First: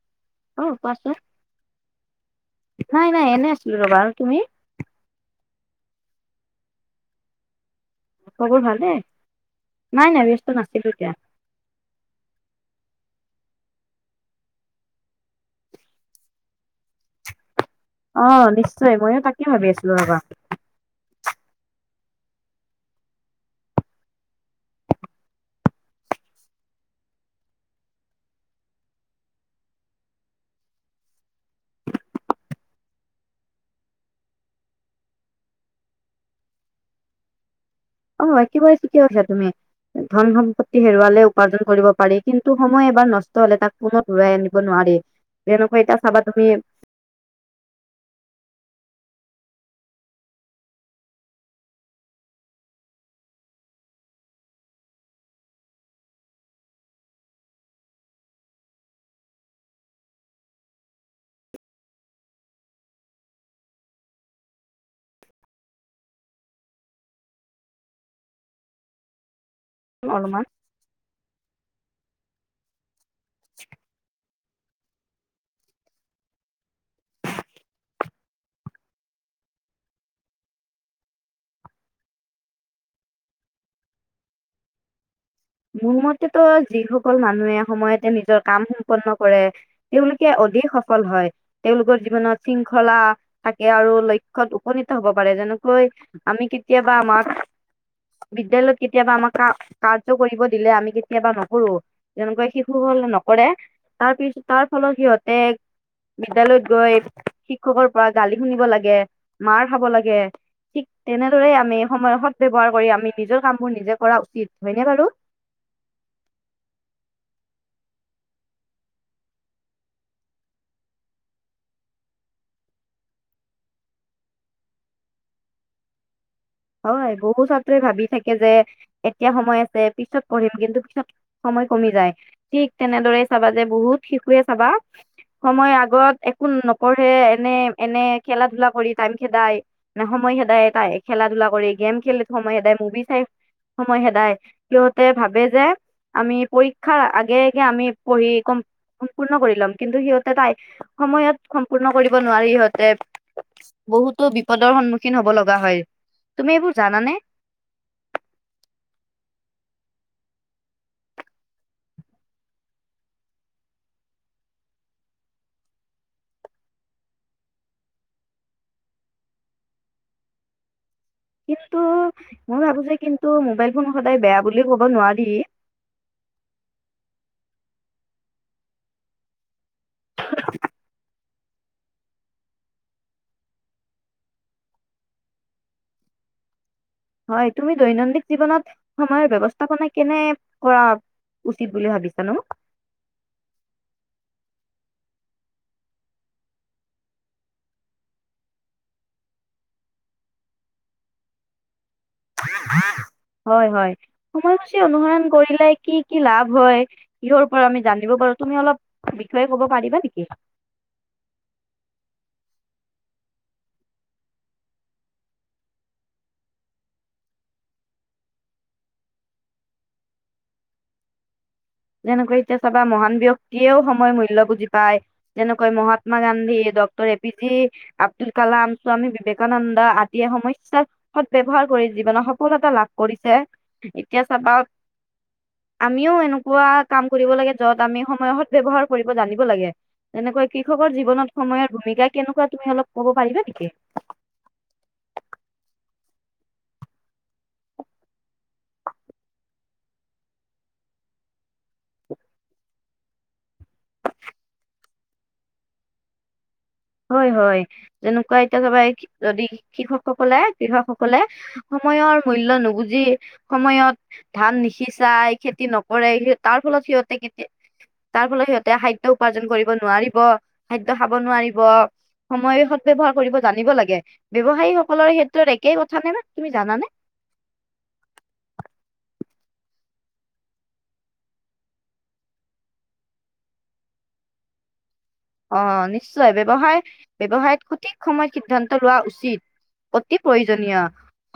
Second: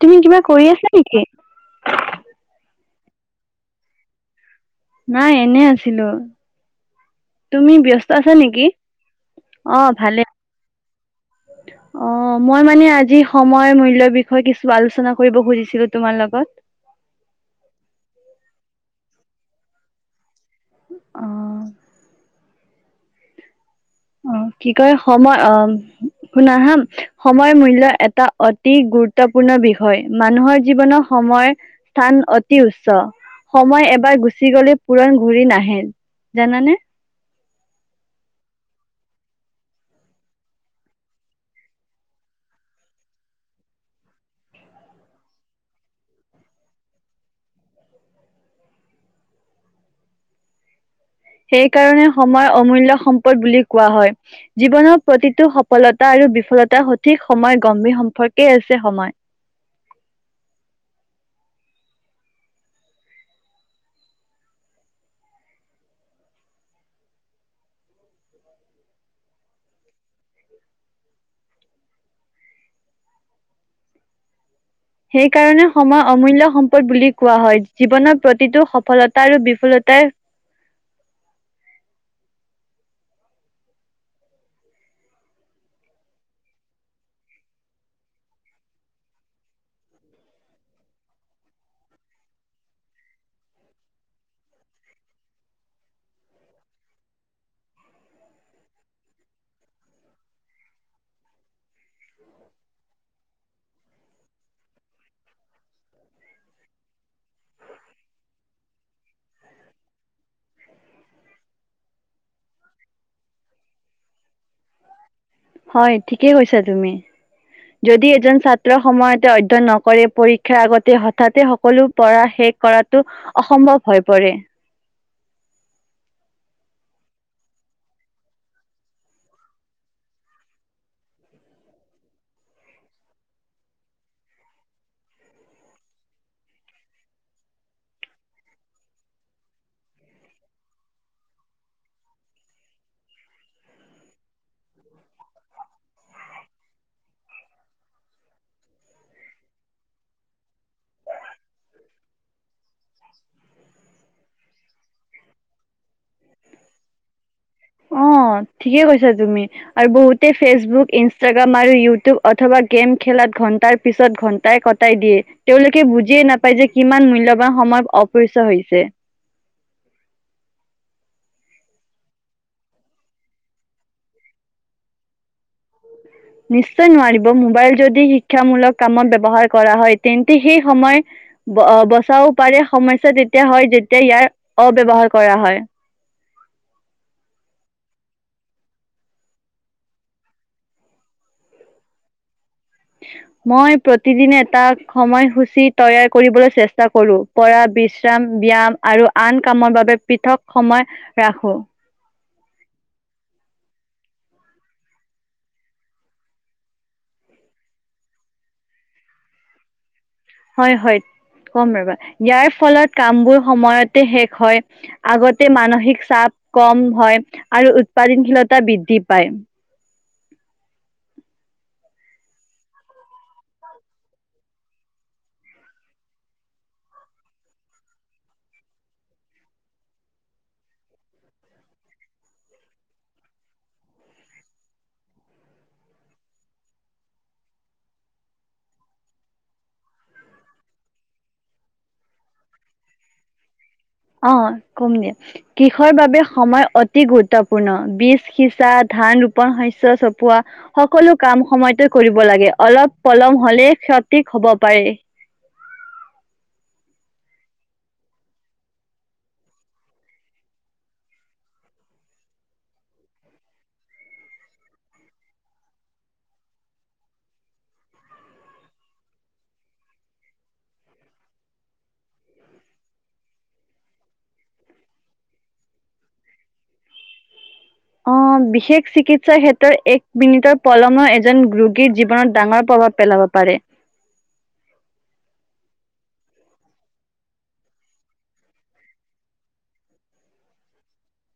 তুমি কিবা কৰি অ' আছা কোৱাচোন। নেকি? নাই নাই, এনে আছিলো ৰ'বা! আৰু তুমি? নাই এনে আছিলো। তুমি ব্যস্ত আছে খবৰ নেকি? ভালে অ' নাই ভালে। নাই ব্যস্ত নাছিলো এতিয়া অ' মই মানে আজি সময়ৰ মূল্যৰ বিষয়ে কিছু আলোচনা কৰিব খুজিছিলো তোমাৰ লগত। অ' নিশ্চয় ময়ো তাকে ভাবি আছিলো ৰ'বা! অ'। অ' কি কয় সময় অ' শুনা হা? সময় মূল্য এটা অতি গুৰুত্বপূৰ্ণ বিষয়। মানুহ জীৱন সময় স্থান অতি উচ্চ। সময় এবাৰ গুচি গলে, পূৰণ ঘূৰি নাহে। জানানে? অ' একেবাৰে ঠিকে কৈছা তুমি। ধন-সম্পত্তি হেৰুৱালে উপাৰ্জন কৰিব পাৰি, কিন্তু সময় এবাৰ নষ্ট হলে তাক পুনৰ ঘূৰাই আনিব নোৱাৰি। যেনেকৈ এতিয়া চাবা তুমি সেইকাৰণে সময় অমূল্য সম্পদ বুলি কোৱা হয়। জীৱনৰ প্ৰতিটো সফলতা আৰু বিফলতা সঠিক সময়ৰ গম্ভী সম্পৰ্কে হৈছে সময়। অলমান। [inaudible] সেইকাৰণে সময় অমূল্য সম্পদ বুলি কোৱা হয়। জীৱনৰ প্ৰতিটো সফলতা আৰু বিফলতাই মোৰ মতেটো যিসকল মানুহে সময়তে নিজৰ কাম সম্পূৰ্ণ কৰে। তেওঁলোকে অধিক অধিক সফল হয়। তেওঁলোকৰ জীৱনত শৃংখলা থাকে আৰু লক্ষ্যত উপনীত হ'ব পাৰে। যেনেকৈ- আমি কেতিয়াবা আমাক, বিদ্যালয়ত কেতিয়াবা আমাক কা- মটো কৰিব দিলে আমি কেতিয়াবা নকৰো, যেনেকৈ শিশু হ'ল নকৰে। তাৰ পিছ, তাৰ ফলত সিহঁতে বিদ্যালয়ত গৈ শিক্ষকৰ পৰা গালি শুনিব লাগে, মাৰ খাব লাগে। ঠিক তেনেদৰে, আমি সময় শব্দ ব্যৱহাৰ কৰি আমি নিজৰ কামবোৰ নিজে কৰা উচিত হয়নে বাৰু। হয়, ঠিকেই কৈছা তুমি। যদি এজন ছাত্ৰ সময়তে অধ্যয়ন নকৰে, পৰীক্ষাৰ আগতে সততে সকলো পৰা শেষ কৰাটো অসম্ভৱ হৈ পৰে। হয়, বহুত ছাত্ৰই ভাবি থাকে যে, এতিয়া সময় আছে, পিছত পঢ়িম, কিন্তু পিছত সময় কমি যায়, ঠিক তেনেদৰে চাবা যে বহুত শিশুৱে চাবা সময় আগত একো নপঢ়ে, এনে এনে খেলা-ধূলা কৰি টাইম খেদাই নে সময় খেদাই এটায়ে খেলা-ধূলা কৰি, গেম খেলি সময় খেদাই, মুভি চাই সময় খেদাই, সিহঁতে ভাবে যে আমি পৰীক্ষাৰ আগে-আগে আমি পঢ়ি সম্পূৰ্ণ কৰি ল'ম, কিন্তু সিহঁতে টাই সময়ত সম্পূৰ্ণ কৰিব নোৱাৰে সিহঁতে। বহুতো বিপদৰ সন্মুখীন হ'ব লগা হয়। তুমি এইবোৰ জানানে! অ', ঠিকে কৈছা তুমি। আৰু বহুতে ফেচবুক, ইনষ্টাগ্ৰাম আৰু ইউটিউব অথবা গেম খেলাত ঘণ্টাৰ পিছত ঘণ্টাই ক টাই দিয়ে, তেওঁলোকে বুজিয়ে নাপায় যে কিমান মূল্যবান সময় অপচয় হৈছে। কিন্তু মই ভাবো যে কিন্তু মোবাইল ফোন সদায় বেয়া বুলি ক'ব নোৱাৰি। নিশ্চয় নোৱাৰিব, মোবাইল যদি শিক্ষামূলক কামত ব্যৱহাৰ কৰা হয়। তেন্তে সেই সময় অ, বচাব পাৰি সমস্যা তেতিয়া হয়, যেতিয়া ইয়াৰ অব্যৱহাৰ কৰা হয়। হয়, তুমি দৈনন্দিন জীৱনত সময়ৰ ব্যৱস্থাপনা কেনে হোৱা উচিত বুলি ভাবিছা নো? [inaudible] মই প্ৰতিদিনে এটা সময়সূচী তৈয়াৰ কৰিবলৈ চেষ্টা কৰো, পৰা বিশ্ৰাম, ব্যায়াম আৰু আন কামৰ বাবে পৃথক সময় ৰাখোঁ। হয়, হয়, সময়সূচী অনুসৰণ কৰিলে কি কি লাভ হয়? কিহৰ ওপৰত আমি জানিব পাৰো, তুমি অলপ বিষয়ে ক'ব পাৰিবা নেকি! হয়, হয়, কম ৰ'বা। ইয়াৰ ফলত কামবোৰ সময়তে শেষ হয়। আগতে মানসিক চাপ কম হয় আৰু উৎপাদনশীলতা বৃদ্ধি পায়। যেনেকৈ এতিয়া চাবা মহান ব্যক্তিয়েও সময়ৰ মূল্য বুজি পায়। যেনেকৈ Mahatma Gandhi, doctor A P J Abdul Kalam, Swami Vivekananda আদিয়ে সময়ৰ সদ ব্যৱহাৰ কৰি জীৱনৰ সফলতা লাভ কৰিছে। এতিয়া চাবা আমিও এনেকুৱা কাম কৰিব লাগে য'ত আমি সময়ৰ সদ ব্যৱহাৰ কৰিব জানিব লাগে। তেনেকৈ কৃষকৰ জীৱনত সময়ৰ ভূমিকা কেনেকুৱা? তুমি অলপ ক'ব পাৰিবা নেকি? অ, কম দিয়া। কৃষৰ বাবে সময় অতি গুৰুত্বপূৰ্ণ, বীজ সিঁচা, ধান ৰোপন, শস্য চপোৱা সকলো কাম সময়তে কৰিব লাগে। অলপ পলম হ'লে ক্ষতি হ'ব পাৰে। হয়, হয়, যেনেকুৱা এতিয়া চাবা, যদি কৃষকসকলে কৃষকসকলে সময়ৰ মূল্য নুবুজি, সময়ত ধান নিসিঁচাই, খেতি নকৰে ই ফলত সিহঁতে খেতি তাৰ ফলত সিহঁতে খাদ্য উপাৰ্জন কৰিব নোৱাৰিব, খাদ্য খাব নোৱাৰি ব, সময়ৰ সৎ ব্যৱহাৰ কৰিব জানিব লাগে। ব্যৱসায়ী সকলৰ ক্ষেত্ৰত একে কথা নে না! তুমি জানা নে! অ', বিশেষ চিকিৎসাৰ ক্ষেত্ৰত এক মিনিটৰ পলমো এজন ৰোগীৰ জীৱনত ডাঙৰ প্ৰভাৱ পেলাব পাৰে। অ', নিশ্চয় ব্যৱসায় ব্যৱসায়ত সঠিক সময়ত সিদ্ধান্ত লোৱা উচিত। অতি প্ৰয়োজনীয়।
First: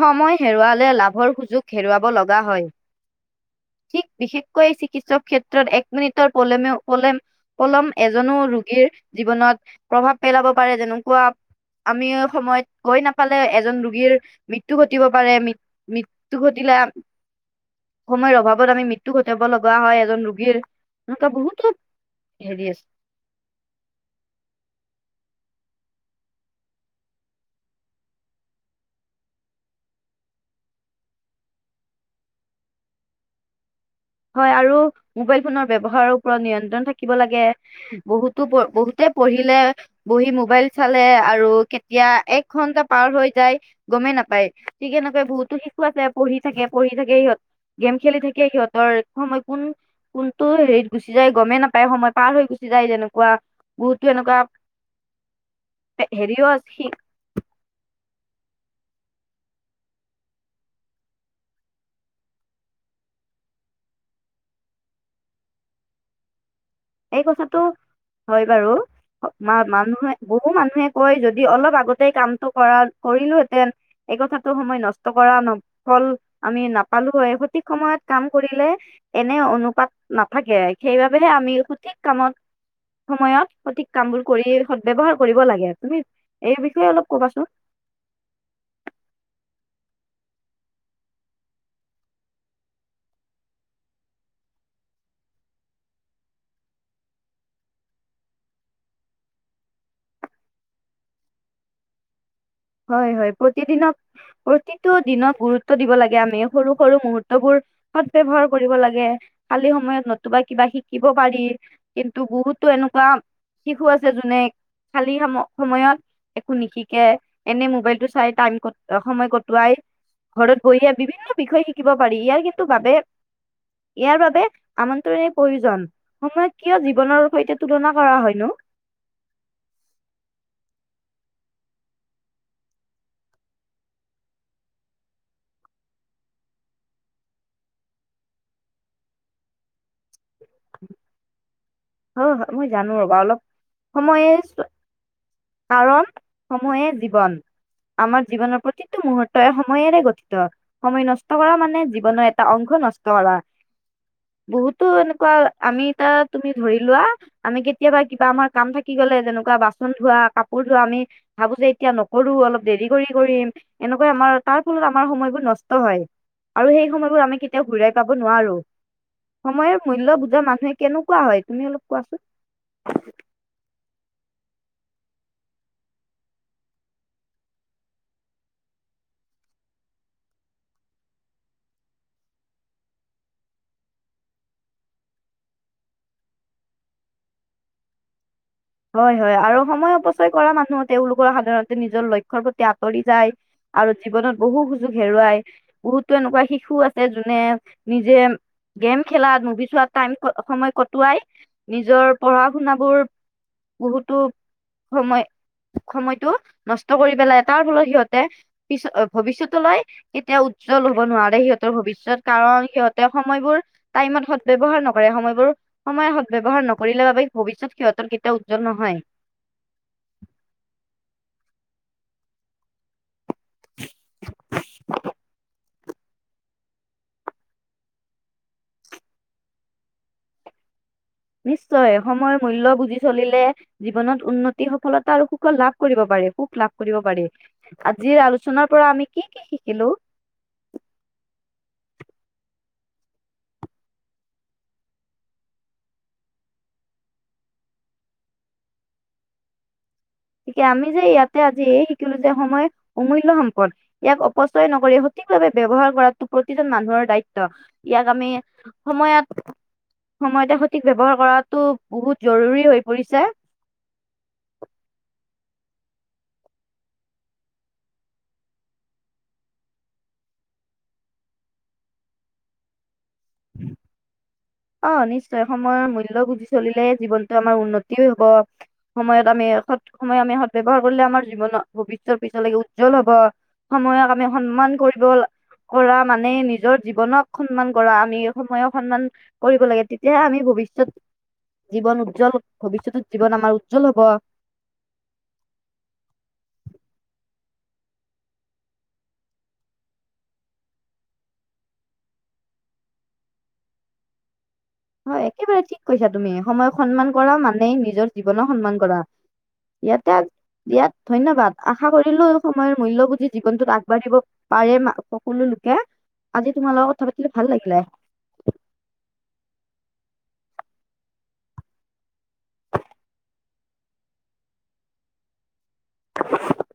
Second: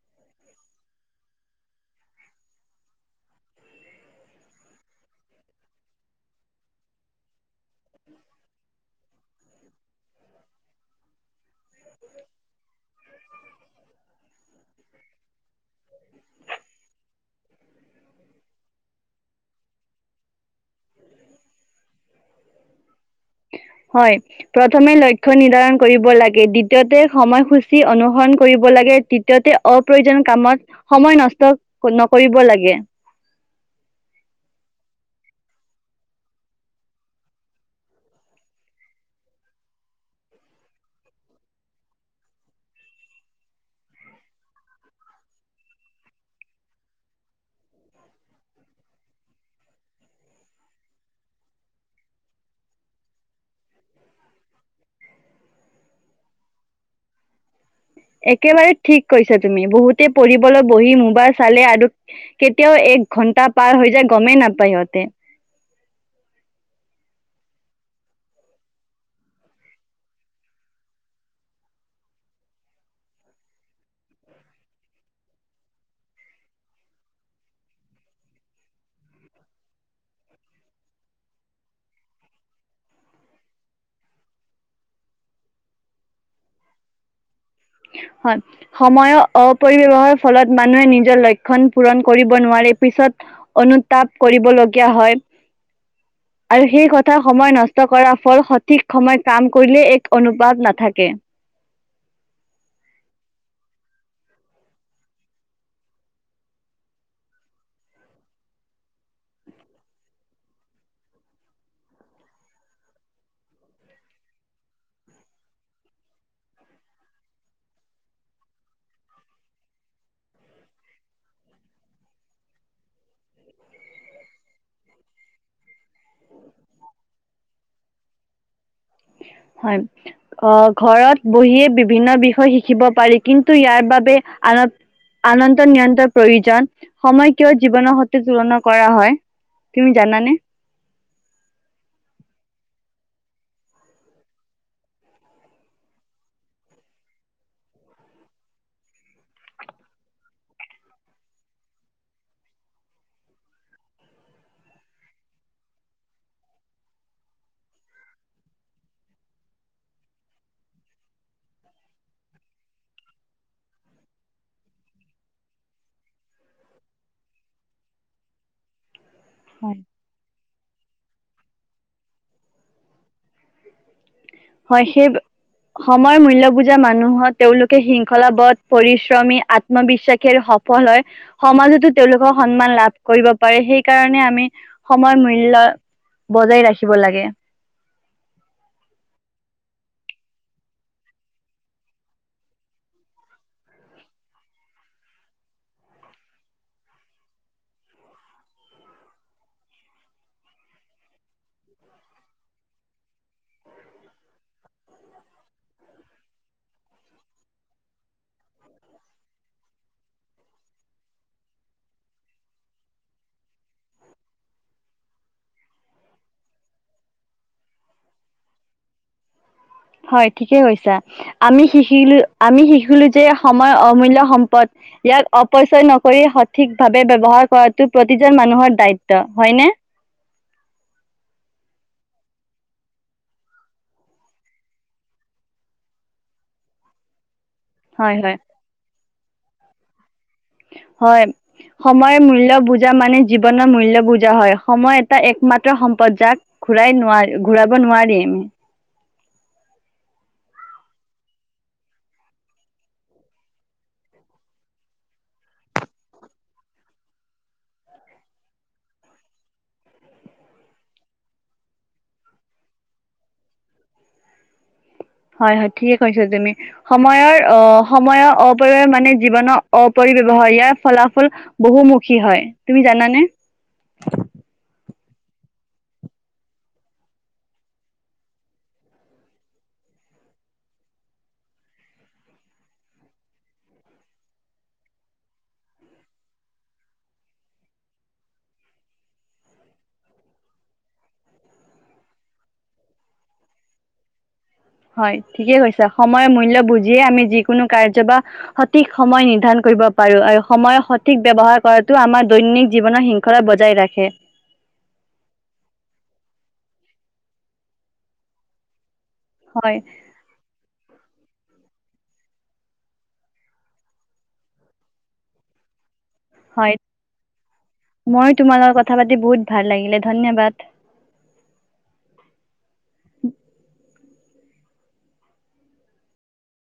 সময় হেৰুৱালে লাভৰ সুযোগ হেৰুৱাব লগা হয়। ঠিক বিশেষকৈ চিকিৎসক ক্ষেত্ৰত এক মিনিটৰ পলমে পলেম পলম এজনো ৰোগীৰ জীৱনত প্ৰভাৱ পেলাব পাৰে যেনেকুৱা আমি সময়ত গৈ নাপালে এজন ৰোগীৰ মৃত্যু ঘটিব পাৰে, মৃ মৃত্যু ঘটিলে সময়ৰ অভাৱত আমি মৃত্যু ঘটাব লগা হয়, এজন ৰোগীৰ সেনেকুৱা বহুতো হেৰি আছে। হয়। প্ৰথমে লক্ষ্য নিৰ্ধাৰণ কৰিব লাগে, দ্বিতীয়তে সময়সূচী অনুসৰণ কৰিব লাগে, তৃতীয়তে অপ্ৰয়োজনীয় কামত সময় নষ্ট নকৰিব লাগে। হয়, আৰু মোবাইল ফোনৰ ব্যৱহাৰৰ ওপৰত নিয়ন্ত্ৰণ থাকিব লাগে। বহুতো প বহুতে পঢ়িলে বহি মোবাইল চালে আৰু কেতিয়া এক ঘন্টা পাৰ হৈ যায় গমেই নাপায় ঠিক এনেকৈ বহুতো শিশু আছে পঢ়ি থাকে পঢ়ি থাকে, সিহঁত গেম খেলি থাকে সিহঁত ৰ সময় কোন কোনটো হেৰিত গুচি যায় গ'মেই নাপায়, সময় পাৰ হৈ গুচি যায় যেনেকুৱা বহুতো এনেকুৱা হেৰিও আছে [unintelligible] একেবাৰে ঠিক কৈছা তুমি বহুতে পঢ়িবলৈ বহি মোবাইল চালে আৰু কেতিয়াও এক ঘন্টা পাৰ হৈ যায় গ'মেই নাপায় সিহঁতে। এই কথাটো হয় বাৰু। অ', মা-মানুহে বহু মানুহে কয় যদি অলপ আগতে কামটো কৰা কৰিলোহেঁতেন। এই কথাটো সময় নষ্ট কৰা ন ফল আমি নাপালো হয়, সঠিক সময়ত কাম কৰিলে এনে অনুপাত নাথাকে সেইবাবেহে আমি সঠিক কামত সময়ত সঠিক কাম বোৰ কৰি সদ ব্যৱহাৰ কৰিব লাগে। তুমি এই বিষয়ে অলপ কবাচোন? হয়। সময়ৰ অপৰিব্যৱহাৰ ফলত মানুহে নিজৰ লক্ষণ পূৰণ কৰিব নোৱাৰে, পিছত অনুতাপ কৰিবলগীয়া হয়। আৰু সেই কথা সময় নষ্ট কৰাৰ ফল সঠিক সময় কাম কৰিলে এক অনুপাত নাথাকে। হয়, প্ৰতিদিনক প্ৰতিটো দিনত গুৰুত্ব দিব লাগে আমি সৰু সৰু মুহূৰ্ত বোৰ সৎব্ৱহাৰ কৰিব লাগে খালি সময়ত নতুবা কিবা শিকিব পাৰি। কিন্তু বহুতো এনেকুৱা শিশু আছে যোনে খালী সম-সময়ত একো নিশিকে।। এনেই মোবাইলটো চাই টাইম সময় কটোৱাই। ঘৰত বহি বিভিন্ন বিষয় শিকিব পাৰি ইয়াৰ কিন্তু বাবে ইয়াৰ বাবে আমন্ত্ৰণে প্ৰয়োজন। সময় কিয় জীৱনৰ সৈতে তুলনা কৰা হয়নো? হয়। আহ, ঘৰত বহিয়ে বিভিন্ন বিষয় শিকিব পাৰি কিন্তু ইয়াৰ বাবে আন আনন্ত নিয়ন্তৰ প্ৰয়োজন সময় কিয় জীৱনৰ সতে তুলনা কৰা হয়। তুমি জানা নে? [inaudible] হয়, হয় মই জানোঁ ৰ'বা অলপ সময়ে কাৰণ সময়ে জীৱন। আমাৰ জীৱনৰ প্ৰতিটো মুহুৰ্ত এ সময়েৰে গঠিত। সময় নষ্ট কৰা মানে জীৱনৰ এটা অংশ নষ্ট কৰা। বহুতো এনেকুৱা আমি এটা তুমি ধৰি লোৱা। আমি কেতিয়াবা কিবা আমাৰ কাম থাকি গলে যেনেকুৱা বাচন ধোৱা কাপোৰ ধোৱা আমি ভাবো যে এতিয়া নকৰো অলপ দেৰি কৰি কৰিম এনেকৈ আমাৰ তাৰ ফলত আমাৰ সময়বোৰ নষ্ট হয়। আৰু সেই সময়বোৰ আমি কেতিয়াও ঘূৰাই পাব নোৱাৰো। সময়ৰ মূল্য বুজা মানুহে কেনেকুৱা হয় তুমি অলপ কোৱাচোন। হয়, সেই সময়ৰ মূল্যবুজা মানুহত তেওঁলোকে শৃংখলাবধ পৰিশ্ৰমী আ আত্মবিশ্বাসি আৰু সফল হয়। সমাজতো তেওঁলোকৰ সন্মান লাভ কৰিব পাৰে সেইকাৰণে আমি সময় মূল্য বজাই ৰাখিব লাগে। হয়, হয় আৰু সময় অপচয় কৰা মানুহ তেওঁলোকৰ সাধাৰণতে নিজৰ লক্ষ্যৰ প্ৰতি আঁতৰি যায়। আৰু জীৱনত বহু সুযোগ হেৰুৱাই বহুতো এনেকুৱা শিশু আছে যোনে নিজে গেম খেলাত মুভি চোৱাত টাইম সময় কটোৱাই নিজৰ পঢ়া শুনাবোৰ বহুতো সময় সময়তটো নষ্ট কৰি পেলাই তাৰ ফলত সিহঁতে পি ভৱিষ্যতলৈ কেতিয়াও উজ্জ্বল হব নোৱাৰে সিহঁতৰ ভৱিষ্যয়ত কাৰণ সিহঁতে সময়বোৰ টাইমত সদ ব্যয়ৱহাৰ নকৰে সময়বোৰ সদব্যয়ৱহাৰ নকৰিলে বাবে সিহঁতৰ এটা উজ্জ্বল নহয়। হয় ঠিকে কৈছা, আমি শিকিলো আমি শিকিলো যে সময়ৰ অমূল্যয় সম্পদ। ইয়াক অপচয় নকৰি ভাৱে ব ব্যৱহাৰ প্ৰতিজন মানুহৰ দায়িত্ব হয়নে? নিশ্চয় সময়ৰ মূল্য বুজি চলিলে জীৱনত উন্নতি সফলতা আৰু সুখ লাভ কৰিব পাৰে সুখ লাভ কৰিব পাৰি। হয় আজিৰ হয় আলোচনাৰ পৰা আমি কি, কি শিকিলো? হয়। সময়ৰ মূল্য বুজা মানে জীৱনৰ মূল্য বুজা হয়, সময় এটা একমাত্ৰ সম্পদ যাক ঘূৰাই নোৱাৰ ঘূৰাব নোৱাৰি আমি গতিকে আমি যে ইয়াতে আজি শিকিলোঁ যে সময় অমূল্য সম্পদ। ইয়াক অপচয় নকৰি সঠিকভাৱে ব্যৱহাৰ কৰাটো প্ৰতিজন মানুহৰ দায়িত্ব ইয়াক আমি সময়ত সময়তে সঠিক ব্যৱহাৰ কৰাতো বহুত জৰুৰী হৈ পৰিছে। হয়, হয় ঠিকে কৈছা তুমি। সময়ৰ আহ সময়ৰ অপৰিৱ মানে জীৱনৰ অপৰিব্যৱহাৰ ইয়াৰ ফলাফল বহুমুখী হয় তুমি জানা নে। অ', নিশ্চয় সময়ৰ মূল্য বুজি চলিলে জীৱনটো আমাৰ উন্নতিও হ'ব। সময়ত আমি সৎ সময় আমি সদব্যৱহাৰ কৰিলে আমাৰ জীৱনত ভৱিষ্যৰ পিছলৈকে উজ্জ্বল হ'ব। সময়ক আমি সন্মান কৰিব লা কৰা মানে নিজৰ জীৱনক সন্মান কৰা আমি সময়ক সন্মান কৰিব লাগে তেতিয়াহে আমি ভৱিষ্যত জীৱন উজ্জ্বল ভৱিষ্যতত জীৱন আমাৰ উজ্জ্বল হ'ব। হয় ঠিকেই কৈছা, সময়ৰ মূল্য বুজিয়ে আমি যিকোনো কাৰ্য বা সঠিক সময় নিৰ্ধাৰণ কৰিব পাৰো আৰু সময়ৰ সঠিক ব্যৱহাৰ কৰাতো আমাৰ দৈনন্দিক জীৱনৰ শৃং খৰা বজাই ৰাখে হয় একেবাৰে ঠিক কৈছা তুমি সময়ক সন্মান কৰা মানেই নিজৰ জীৱনক সন্মান কৰা হয় ইয়াতে ইয়াত ধন্যবাদ আশা কৰিলো সময়ৰ মূল্য বুজি জীৱনটোত আগবাঢ়িব পাৰে মা সকলো লোকে আজি হয় তোমাৰ লগত কথা পাতিলো ভাল লাগিলে মই তোমাৰ লগত কথা পাতি বহুত ভাল লাগিলে ধন্যবাদ [inaudible]